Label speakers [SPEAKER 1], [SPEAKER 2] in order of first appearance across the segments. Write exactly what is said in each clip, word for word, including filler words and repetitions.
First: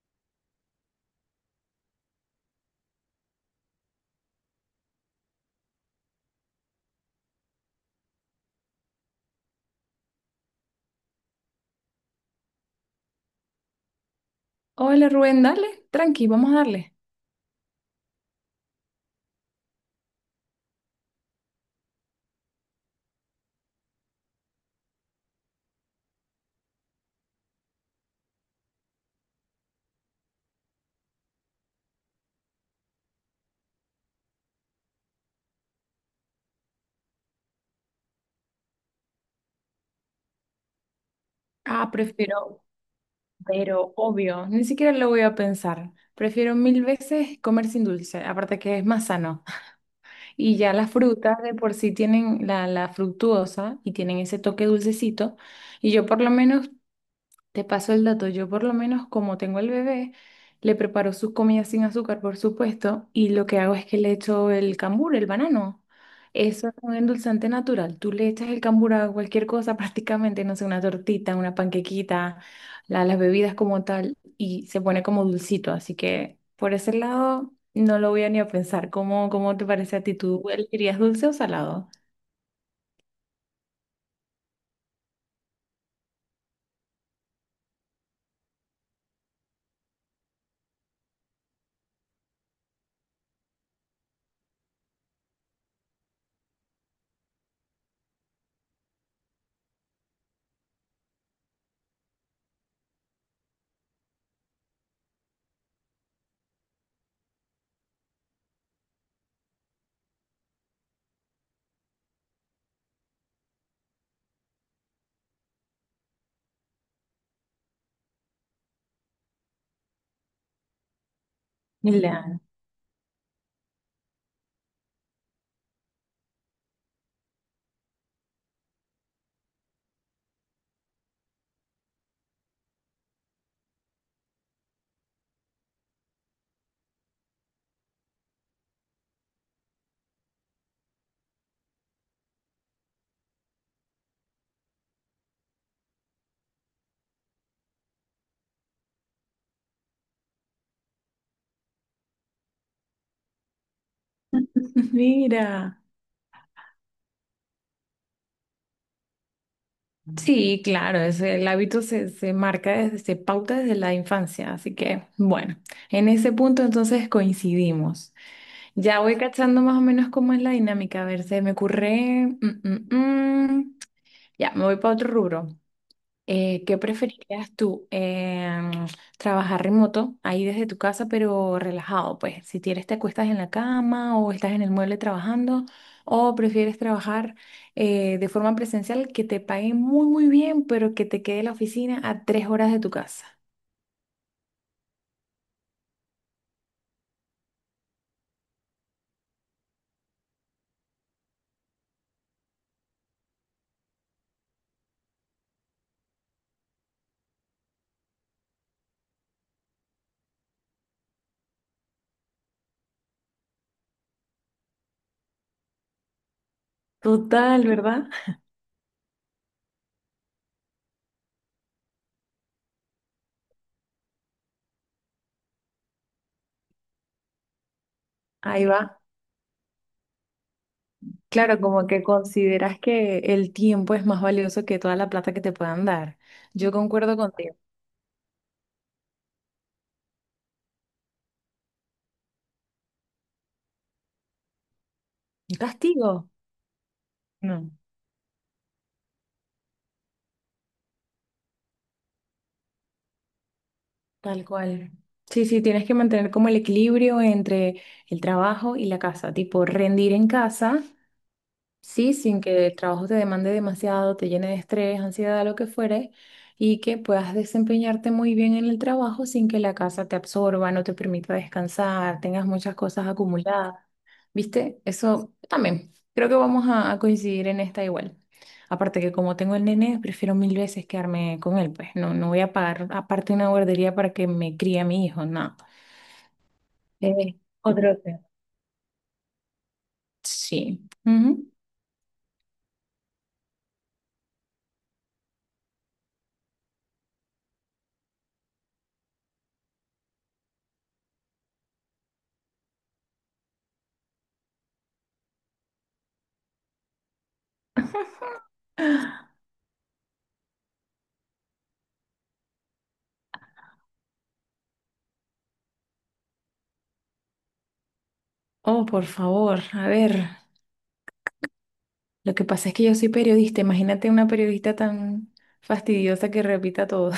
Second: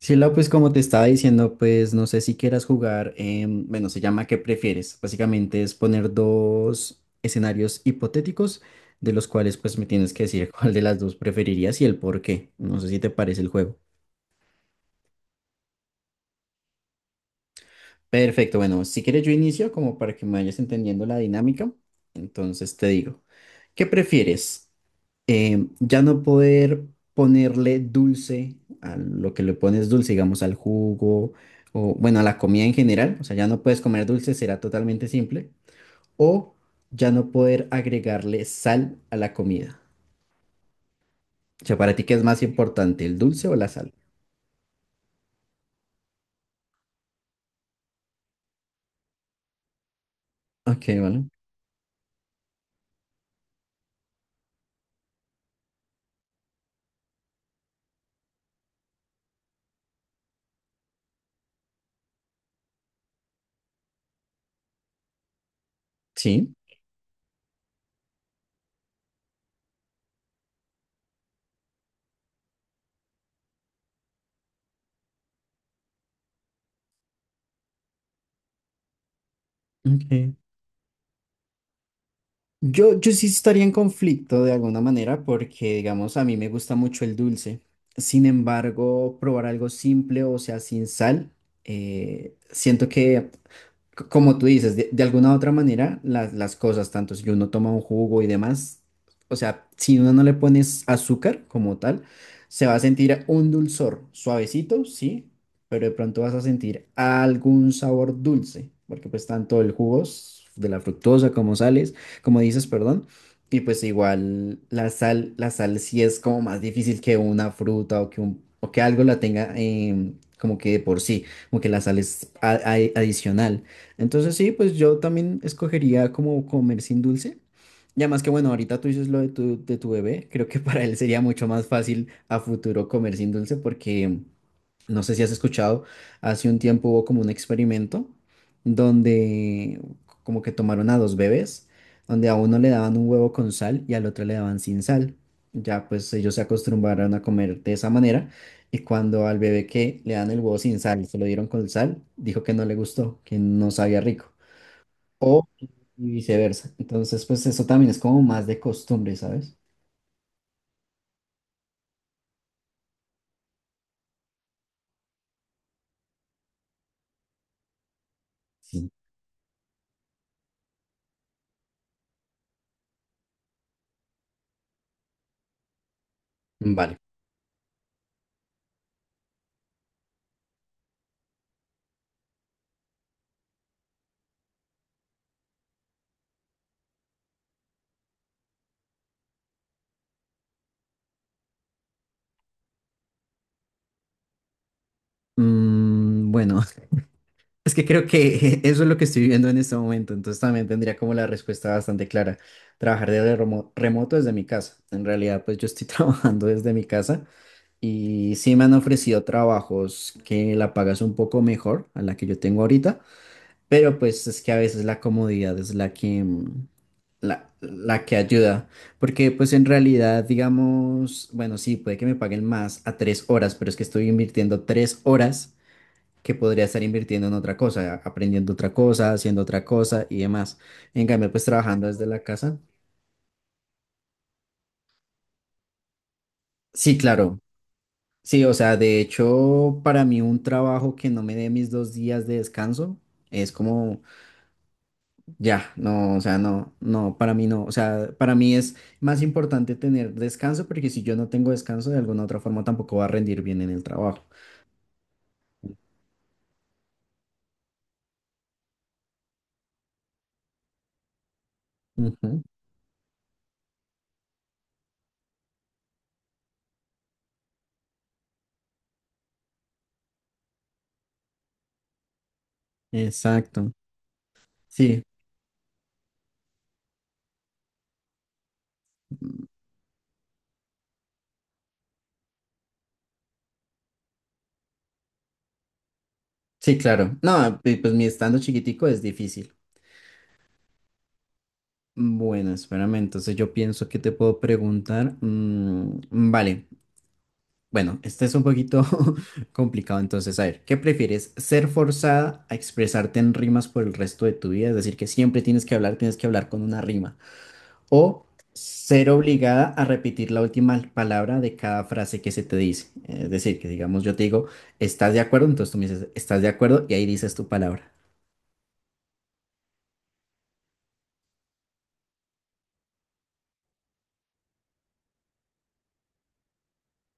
[SPEAKER 1] Sí, Lau, pues como te estaba diciendo, pues no sé si quieras jugar, em, bueno, se llama ¿Qué prefieres? Básicamente es poner dos escenarios hipotéticos de los cuales pues me tienes que decir cuál de las dos preferirías y el por qué. No sé si te parece el juego.
[SPEAKER 2] Hola Rubén, dale, tranqui, vamos a darle.
[SPEAKER 1] Perfecto, bueno, si quieres yo inicio como para que me vayas entendiendo la dinámica. Entonces te digo, ¿qué prefieres? Em, ya no poder ponerle dulce a lo que le pones dulce, digamos al jugo o bueno, a la comida en general, o sea, ya no puedes comer dulce, será totalmente simple, o ya no poder agregarle sal a la comida. O sea,
[SPEAKER 2] Ah,
[SPEAKER 1] para ti, ¿qué es más
[SPEAKER 2] prefiero,
[SPEAKER 1] importante, el dulce o la
[SPEAKER 2] pero
[SPEAKER 1] sal?
[SPEAKER 2] obvio, ni siquiera lo voy a pensar. Prefiero mil veces comer sin dulce, aparte que es más sano. Y ya
[SPEAKER 1] Ok,
[SPEAKER 2] las
[SPEAKER 1] vale.
[SPEAKER 2] frutas de por sí tienen la, la fructuosa y tienen ese toque dulcecito. Y yo por lo menos te paso el dato. Yo por lo menos como tengo el bebé, le preparo sus comidas sin azúcar, por supuesto, y lo que hago es que le echo el cambur, el banano.
[SPEAKER 1] Sí.
[SPEAKER 2] Eso es un endulzante natural. Tú le echas el cambur a cualquier cosa prácticamente, no sé, una tortita, una panquequita, la- las bebidas como tal, y se pone como dulcito. Así que por ese lado no lo voy a ni a pensar. ¿Cómo, cómo te parece a ti?
[SPEAKER 1] Ok.
[SPEAKER 2] ¿Tú elegirías dulce o salado?
[SPEAKER 1] Yo, yo sí estaría en conflicto de alguna manera porque, digamos, a mí me gusta mucho el dulce. Sin embargo, probar algo simple, o sea, sin sal, eh, siento que c- como tú dices, de, de alguna u otra manera, las, las cosas, tanto si uno toma un jugo y demás, o sea, si uno no le pones azúcar como tal, se va a sentir un dulzor suavecito, sí, pero de pronto vas a sentir algún sabor dulce, porque pues tanto el jugo s- de la fructosa como sales, como dices, perdón, y pues igual la sal, la sal sí es como más difícil que una fruta o que un, o que algo la tenga em, como que de por sí como que la sal es
[SPEAKER 2] Claro.
[SPEAKER 1] a- a- adicional. Entonces sí, pues yo también escogería como comer sin dulce. Y además que bueno, ahorita tú dices lo de tu, de tu bebé, creo que para él sería mucho más fácil a futuro comer sin dulce porque no sé si has escuchado, hace un tiempo hubo como un experimento donde como que tomaron a dos bebés, donde a uno le daban un huevo con sal y al otro le daban sin sal. Ya pues ellos se acostumbraron a comer de esa manera y cuando al bebé que le dan el huevo sin sal y se lo dieron con sal, dijo que no le gustó, que no sabía rico. O,
[SPEAKER 2] Mira.
[SPEAKER 1] y viceversa. Entonces, pues eso también es como más de costumbre, ¿sabes?
[SPEAKER 2] Sí, claro, es, el hábito se, se marca desde, se pauta desde la infancia, así que bueno, en ese punto entonces coincidimos.
[SPEAKER 1] Sí.
[SPEAKER 2] Ya voy cachando más o menos cómo es la dinámica, a ver, se me ocurre, mm, mm, mm. Ya, me voy para otro rubro. Eh, ¿qué
[SPEAKER 1] Vale.
[SPEAKER 2] preferirías tú? Em, trabajar remoto, ahí desde tu casa, pero relajado, pues. Si quieres, te acuestas en la cama o estás en el mueble trabajando, o prefieres trabajar eh, de forma presencial que te paguen muy, muy bien, pero que te quede la oficina a tres horas de tu casa.
[SPEAKER 1] Mm, bueno, es que creo que eso es lo que estoy viviendo en este momento. Entonces también tendría como la respuesta bastante clara. Trabajar desde remo- remoto desde mi casa. En realidad, pues yo estoy trabajando desde mi casa y sí me han ofrecido trabajos que la pagas un poco mejor a la que yo tengo ahorita. Pero pues es que a veces la comodidad es la que, mm, la,
[SPEAKER 2] Total,
[SPEAKER 1] la
[SPEAKER 2] ¿verdad?
[SPEAKER 1] que ayuda. Porque pues en realidad, digamos, bueno, sí, puede que me paguen más a tres horas, pero es que estoy invirtiendo tres horas que podría estar invirtiendo en otra cosa, aprendiendo
[SPEAKER 2] Ahí
[SPEAKER 1] otra
[SPEAKER 2] va.
[SPEAKER 1] cosa, haciendo otra cosa y demás. En cambio, pues
[SPEAKER 2] Claro, como
[SPEAKER 1] trabajando
[SPEAKER 2] que
[SPEAKER 1] desde la casa.
[SPEAKER 2] consideras que el tiempo es más valioso que toda la plata que te puedan dar. Yo
[SPEAKER 1] Sí,
[SPEAKER 2] concuerdo
[SPEAKER 1] claro.
[SPEAKER 2] contigo.
[SPEAKER 1] Sí, o sea, de hecho, para mí un trabajo que no me dé mis dos días de descanso es como.
[SPEAKER 2] ¿Un
[SPEAKER 1] Ya,
[SPEAKER 2] castigo?
[SPEAKER 1] no, o sea, no, no, para mí no, o
[SPEAKER 2] No.
[SPEAKER 1] sea, para mí es más importante tener descanso porque si yo no tengo descanso de alguna otra forma tampoco va a rendir bien en el trabajo.
[SPEAKER 2] Tal cual. Sí, sí, tienes que mantener como el equilibrio entre el trabajo y la casa, tipo rendir en casa. Sí,
[SPEAKER 1] Ujú.
[SPEAKER 2] sin que el trabajo te demande demasiado, te llene de estrés, ansiedad, lo que fuere, y que puedas desempeñarte muy bien en el trabajo sin que la casa te absorba, no te permita descansar, tengas muchas cosas
[SPEAKER 1] Exacto.
[SPEAKER 2] acumuladas. ¿Viste?
[SPEAKER 1] Sí,
[SPEAKER 2] Eso también. Creo que vamos a, a coincidir en esta igual. Aparte que como tengo el nene, prefiero mil veces quedarme con él, pues no, no voy a pagar aparte una guardería para que me críe a mi hijo, no.
[SPEAKER 1] sí, claro.
[SPEAKER 2] Eh,
[SPEAKER 1] No, pu- pues
[SPEAKER 2] otro
[SPEAKER 1] mi
[SPEAKER 2] tema.
[SPEAKER 1] estando chiquitico es difícil.
[SPEAKER 2] Sí. Ujú.
[SPEAKER 1] Bueno, espérame, entonces yo pienso que te puedo preguntar. Mm, vale, bueno, este es un poquito complicado, entonces, a ver, ¿qué prefieres? ¿Ser forzada a expresarte en rimas por el resto de tu vida? Es decir, que siempre tienes que hablar, tienes que hablar con una rima. O ser obligada a repetir la última palabra de cada frase que se te dice. Es decir, que digamos yo te digo, ¿estás de acuerdo? Entonces tú me dices, ¿estás de acuerdo? Y ahí dices tu palabra.
[SPEAKER 2] Oh, por favor, a ver. Lo que pasa es que yo soy periodista. Imagínate una periodista tan fastidiosa que repita todo.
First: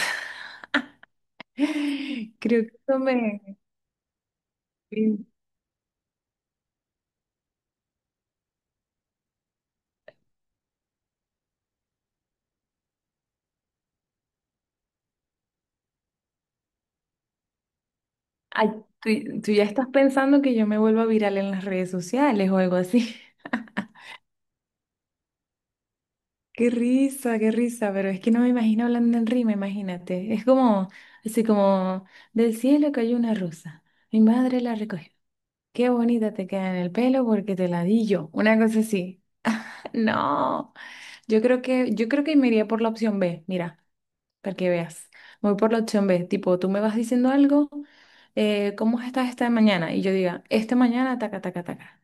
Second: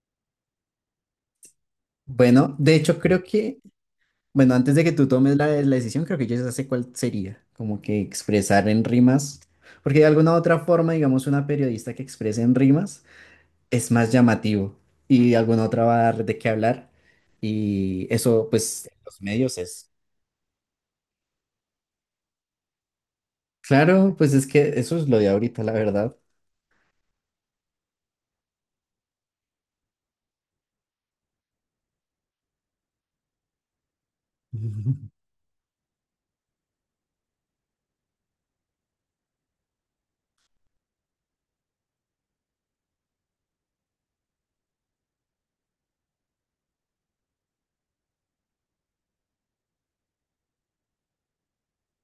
[SPEAKER 1] Bueno,
[SPEAKER 2] Creo
[SPEAKER 1] de
[SPEAKER 2] que
[SPEAKER 1] hecho
[SPEAKER 2] eso
[SPEAKER 1] creo
[SPEAKER 2] me...
[SPEAKER 1] que, bueno, antes de que tú tomes la, la decisión, creo que yo ya sé cuál sería, como que expresar en rimas, porque de alguna u otra forma, digamos, una periodista que exprese en rimas es más llamativo y de alguna otra va a dar de qué hablar y eso
[SPEAKER 2] Ay,
[SPEAKER 1] pues en los
[SPEAKER 2] tú, tú
[SPEAKER 1] medios
[SPEAKER 2] ya estás
[SPEAKER 1] es.
[SPEAKER 2] pensando que yo me vuelva viral en las redes sociales o algo así.
[SPEAKER 1] Claro, pues es que eso es lo de ahorita, la verdad.
[SPEAKER 2] Qué risa, qué risa, pero es que no me imagino hablando en rima, imagínate. Es como, así como, del cielo cayó una rosa. Mi madre la recogió. Qué bonita te queda en el pelo porque te la di yo. Una cosa así. No, yo creo que, yo creo que me iría por la opción B, mira, para que veas. Voy por la opción B, tipo, tú me vas diciendo algo, eh, ¿cómo estás esta mañana? Y yo diga, esta mañana, taca, taca, taca.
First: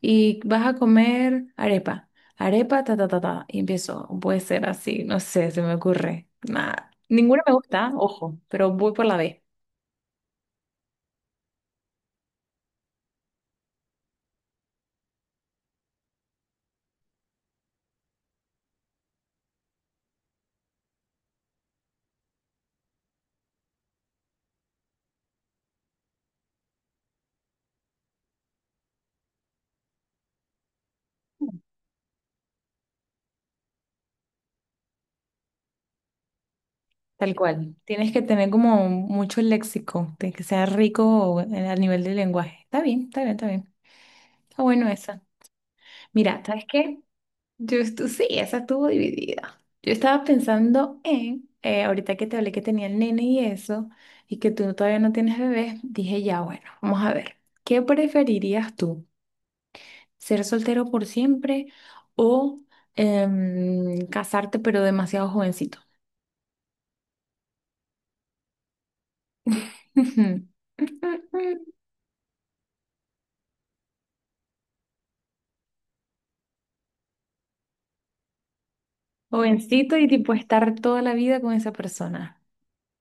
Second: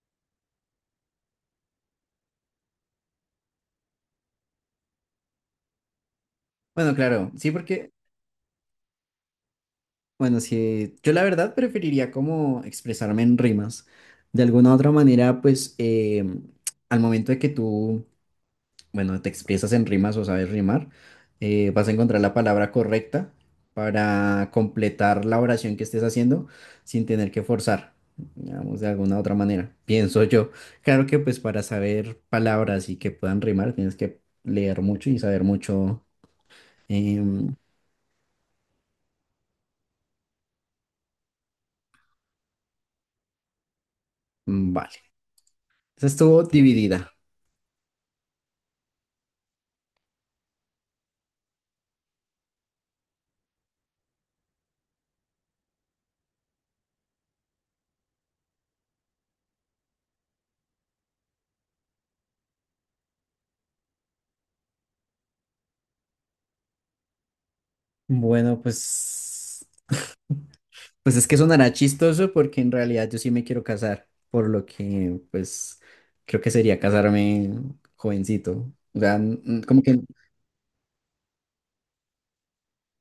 [SPEAKER 2] Y vas a comer arepa, arepa, ta, ta, ta, ta. Y empiezo, puede ser así, no sé, se me ocurre. Nada,
[SPEAKER 1] Bueno, claro,
[SPEAKER 2] ninguna
[SPEAKER 1] sí,
[SPEAKER 2] me
[SPEAKER 1] porque,
[SPEAKER 2] gusta, ojo, pero voy por la B,
[SPEAKER 1] bueno, sí, yo la verdad preferiría como expresarme en rimas. De alguna u otra manera, pues eh, al momento de que tú bueno, te expresas en rimas o sabes rimar, eh, vas a encontrar la palabra correcta para completar la oración que estés haciendo sin tener que forzar, digamos, de alguna u otra manera, pienso yo. Claro que pues para saber palabras y que puedan rimar tienes que leer mucho y saber mucho.
[SPEAKER 2] tal
[SPEAKER 1] em,
[SPEAKER 2] cual. Tienes que tener como mucho léxico, de que sea rico a nivel de lenguaje. Está bien, está bien, está bien. Está bueno
[SPEAKER 1] vale,
[SPEAKER 2] esa.
[SPEAKER 1] esa
[SPEAKER 2] Mira,
[SPEAKER 1] estuvo
[SPEAKER 2] ¿sabes qué?
[SPEAKER 1] dividida.
[SPEAKER 2] Yo estu- sí, esa estuvo dividida. Yo estaba pensando en, eh, ahorita que te hablé que tenía el nene y eso, y que tú todavía no tienes bebé, dije ya, bueno, vamos a ver, ¿qué preferirías tú? ¿Ser soltero por siempre o em, casarte pero demasiado jovencito?
[SPEAKER 1] Bueno, pues Pues es que sonará chistoso porque en realidad yo sí me quiero casar, por lo que pues creo que sería casarme jovencito. O sea, n- n- como
[SPEAKER 2] Jovencito
[SPEAKER 1] que
[SPEAKER 2] y tipo estar toda la vida con esa persona,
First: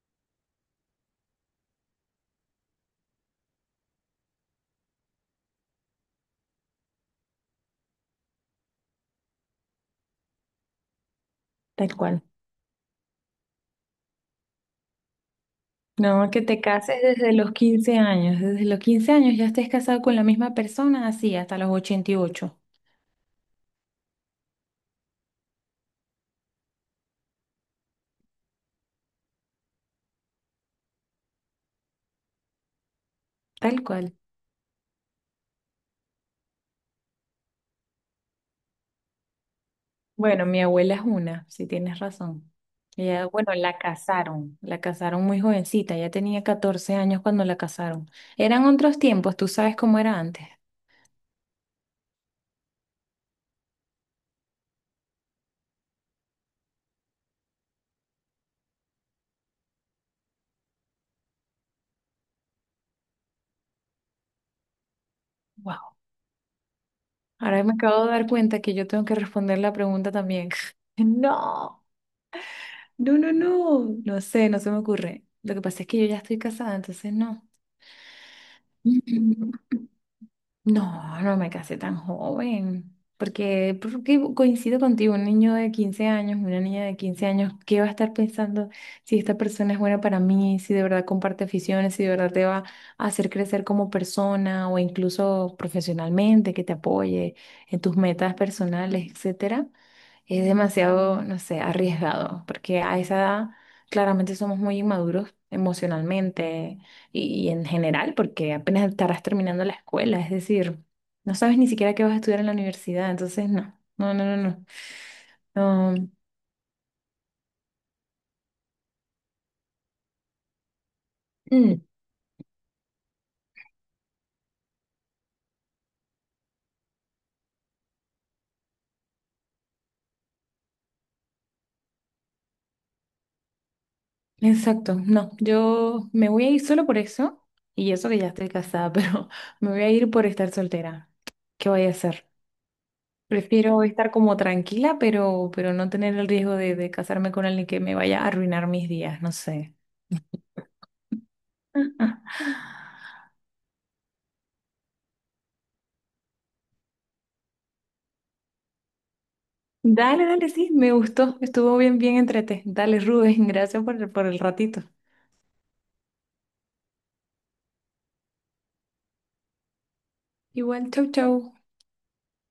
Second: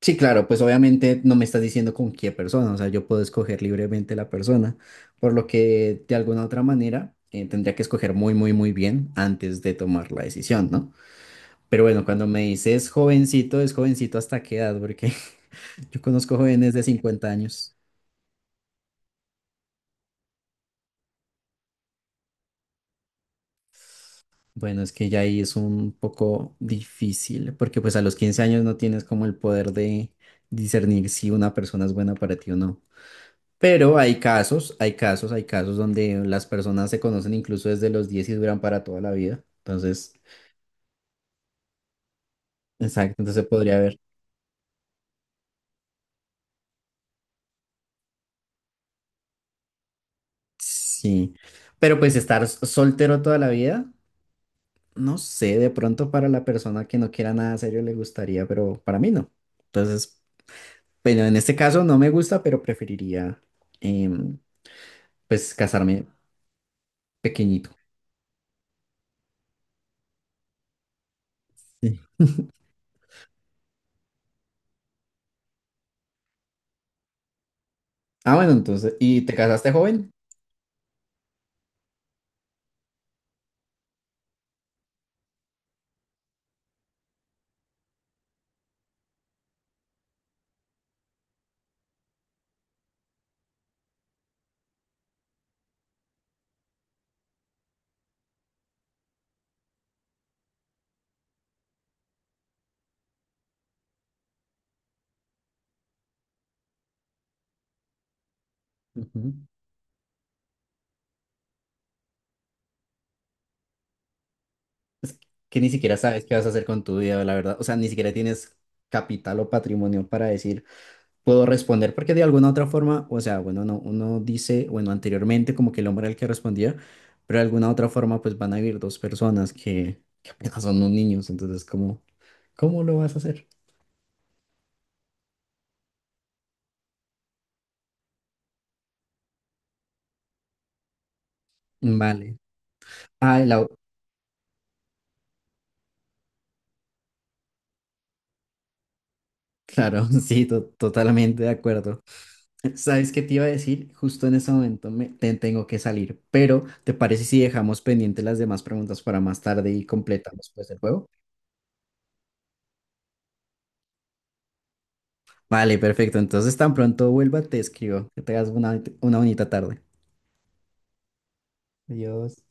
[SPEAKER 1] sí, claro, pues obviamente no me estás diciendo con qué persona, o sea, yo puedo escoger libremente la persona, por lo que de alguna otra manera eh, tendría que escoger muy, muy, muy bien antes de tomar la decisión, ¿no? Pero
[SPEAKER 2] tal
[SPEAKER 1] bueno,
[SPEAKER 2] cual.
[SPEAKER 1] cuando me dices jovencito, es jovencito hasta qué edad, porque yo
[SPEAKER 2] No,
[SPEAKER 1] conozco
[SPEAKER 2] que te
[SPEAKER 1] jóvenes de
[SPEAKER 2] cases
[SPEAKER 1] cincuenta
[SPEAKER 2] desde los
[SPEAKER 1] años.
[SPEAKER 2] quince años. Desde los quince años ya estés casado con la misma persona, así, hasta los ochenta y ocho.
[SPEAKER 1] Bueno, es que ya ahí es un poco difícil, porque pues a los quince años no tienes como el poder de discernir si una persona es buena para ti o no.
[SPEAKER 2] Tal
[SPEAKER 1] Pero
[SPEAKER 2] cual.
[SPEAKER 1] hay casos, hay casos, hay casos donde las personas se conocen incluso desde los diez y duran para toda la vida. Entonces,
[SPEAKER 2] Bueno, mi abuela es una, si tienes razón.
[SPEAKER 1] exacto,
[SPEAKER 2] Ella,
[SPEAKER 1] entonces
[SPEAKER 2] bueno,
[SPEAKER 1] podría
[SPEAKER 2] la
[SPEAKER 1] haber.
[SPEAKER 2] casaron, la casaron muy jovencita, ella tenía catorce años cuando la casaron. Eran otros tiempos, tú sabes cómo era antes.
[SPEAKER 1] Sí. Pero pues estar s- soltero toda la vida, no sé, de pronto para la persona que no quiera nada serio le gustaría, pero para mí no. Entonces, bueno, en este caso no me gusta, pero preferiría em, pues
[SPEAKER 2] Wow.
[SPEAKER 1] casarme
[SPEAKER 2] Ahora
[SPEAKER 1] pequeñito.
[SPEAKER 2] me acabo de dar cuenta que yo tengo que responder la pregunta también. No,
[SPEAKER 1] Sí.
[SPEAKER 2] no, no, no. No sé, no se me ocurre. Lo que pasa es que yo ya estoy casada, entonces no.
[SPEAKER 1] Ah, bueno, entonces, ¿y te casaste joven?
[SPEAKER 2] No, no me casé tan joven, porque, porque coincido contigo, un niño de quince años, una niña de quince años, ¿qué va a estar pensando si esta persona es buena para mí, si de verdad comparte aficiones, si de verdad te va a hacer crecer como persona o incluso profesionalmente, que te apoye en tus metas personales, etcétera? Es demasiado, no sé, arriesgado, porque a esa edad claramente somos muy inmaduros emocionalmente y, y en general, porque apenas estarás
[SPEAKER 1] Ujú.
[SPEAKER 2] terminando la escuela, es decir, no sabes ni siquiera qué vas a estudiar en la universidad, entonces no, no, no, no, no.
[SPEAKER 1] Es que ni
[SPEAKER 2] No,
[SPEAKER 1] siquiera sabes qué vas a hacer con tu vida, la verdad. O sea, ni siquiera tienes capital o patrimonio para decir, puedo
[SPEAKER 2] mm,
[SPEAKER 1] responder, porque de alguna otra forma, o sea, bueno, no, uno dice, bueno, anteriormente como que el hombre era el que respondía, pero de alguna otra forma pues van a vivir dos personas que, que apenas son unos niños, entonces, ¿cómo, cómo lo vas a hacer?
[SPEAKER 2] exacto, no, yo me voy a ir solo por eso, y eso que ya estoy casada, pero me voy a ir por estar soltera. ¿Qué voy a hacer?
[SPEAKER 1] Vale. Ah, la,
[SPEAKER 2] Prefiero estar como tranquila, pero, pero no tener el riesgo de, de casarme con alguien que me vaya a arruinar mis días, no sé.
[SPEAKER 1] claro, sí, to- totalmente de acuerdo. ¿Sabes qué te iba a decir? Justo en este momento me, te- tengo que salir, pero ¿te parece si dejamos pendientes las demás preguntas para más tarde y
[SPEAKER 2] Dale, dale,
[SPEAKER 1] completamos pues
[SPEAKER 2] sí,
[SPEAKER 1] el
[SPEAKER 2] me
[SPEAKER 1] juego?
[SPEAKER 2] gustó, estuvo bien, bien entrete. Dale, Rubén, gracias por, el- por el ratito.
[SPEAKER 1] Vale, perfecto. Entonces tan pronto vuelva, te escribo. Que tengas una, una bonita tarde.
[SPEAKER 2] Igual, chau, chau.
[SPEAKER 1] Adiós.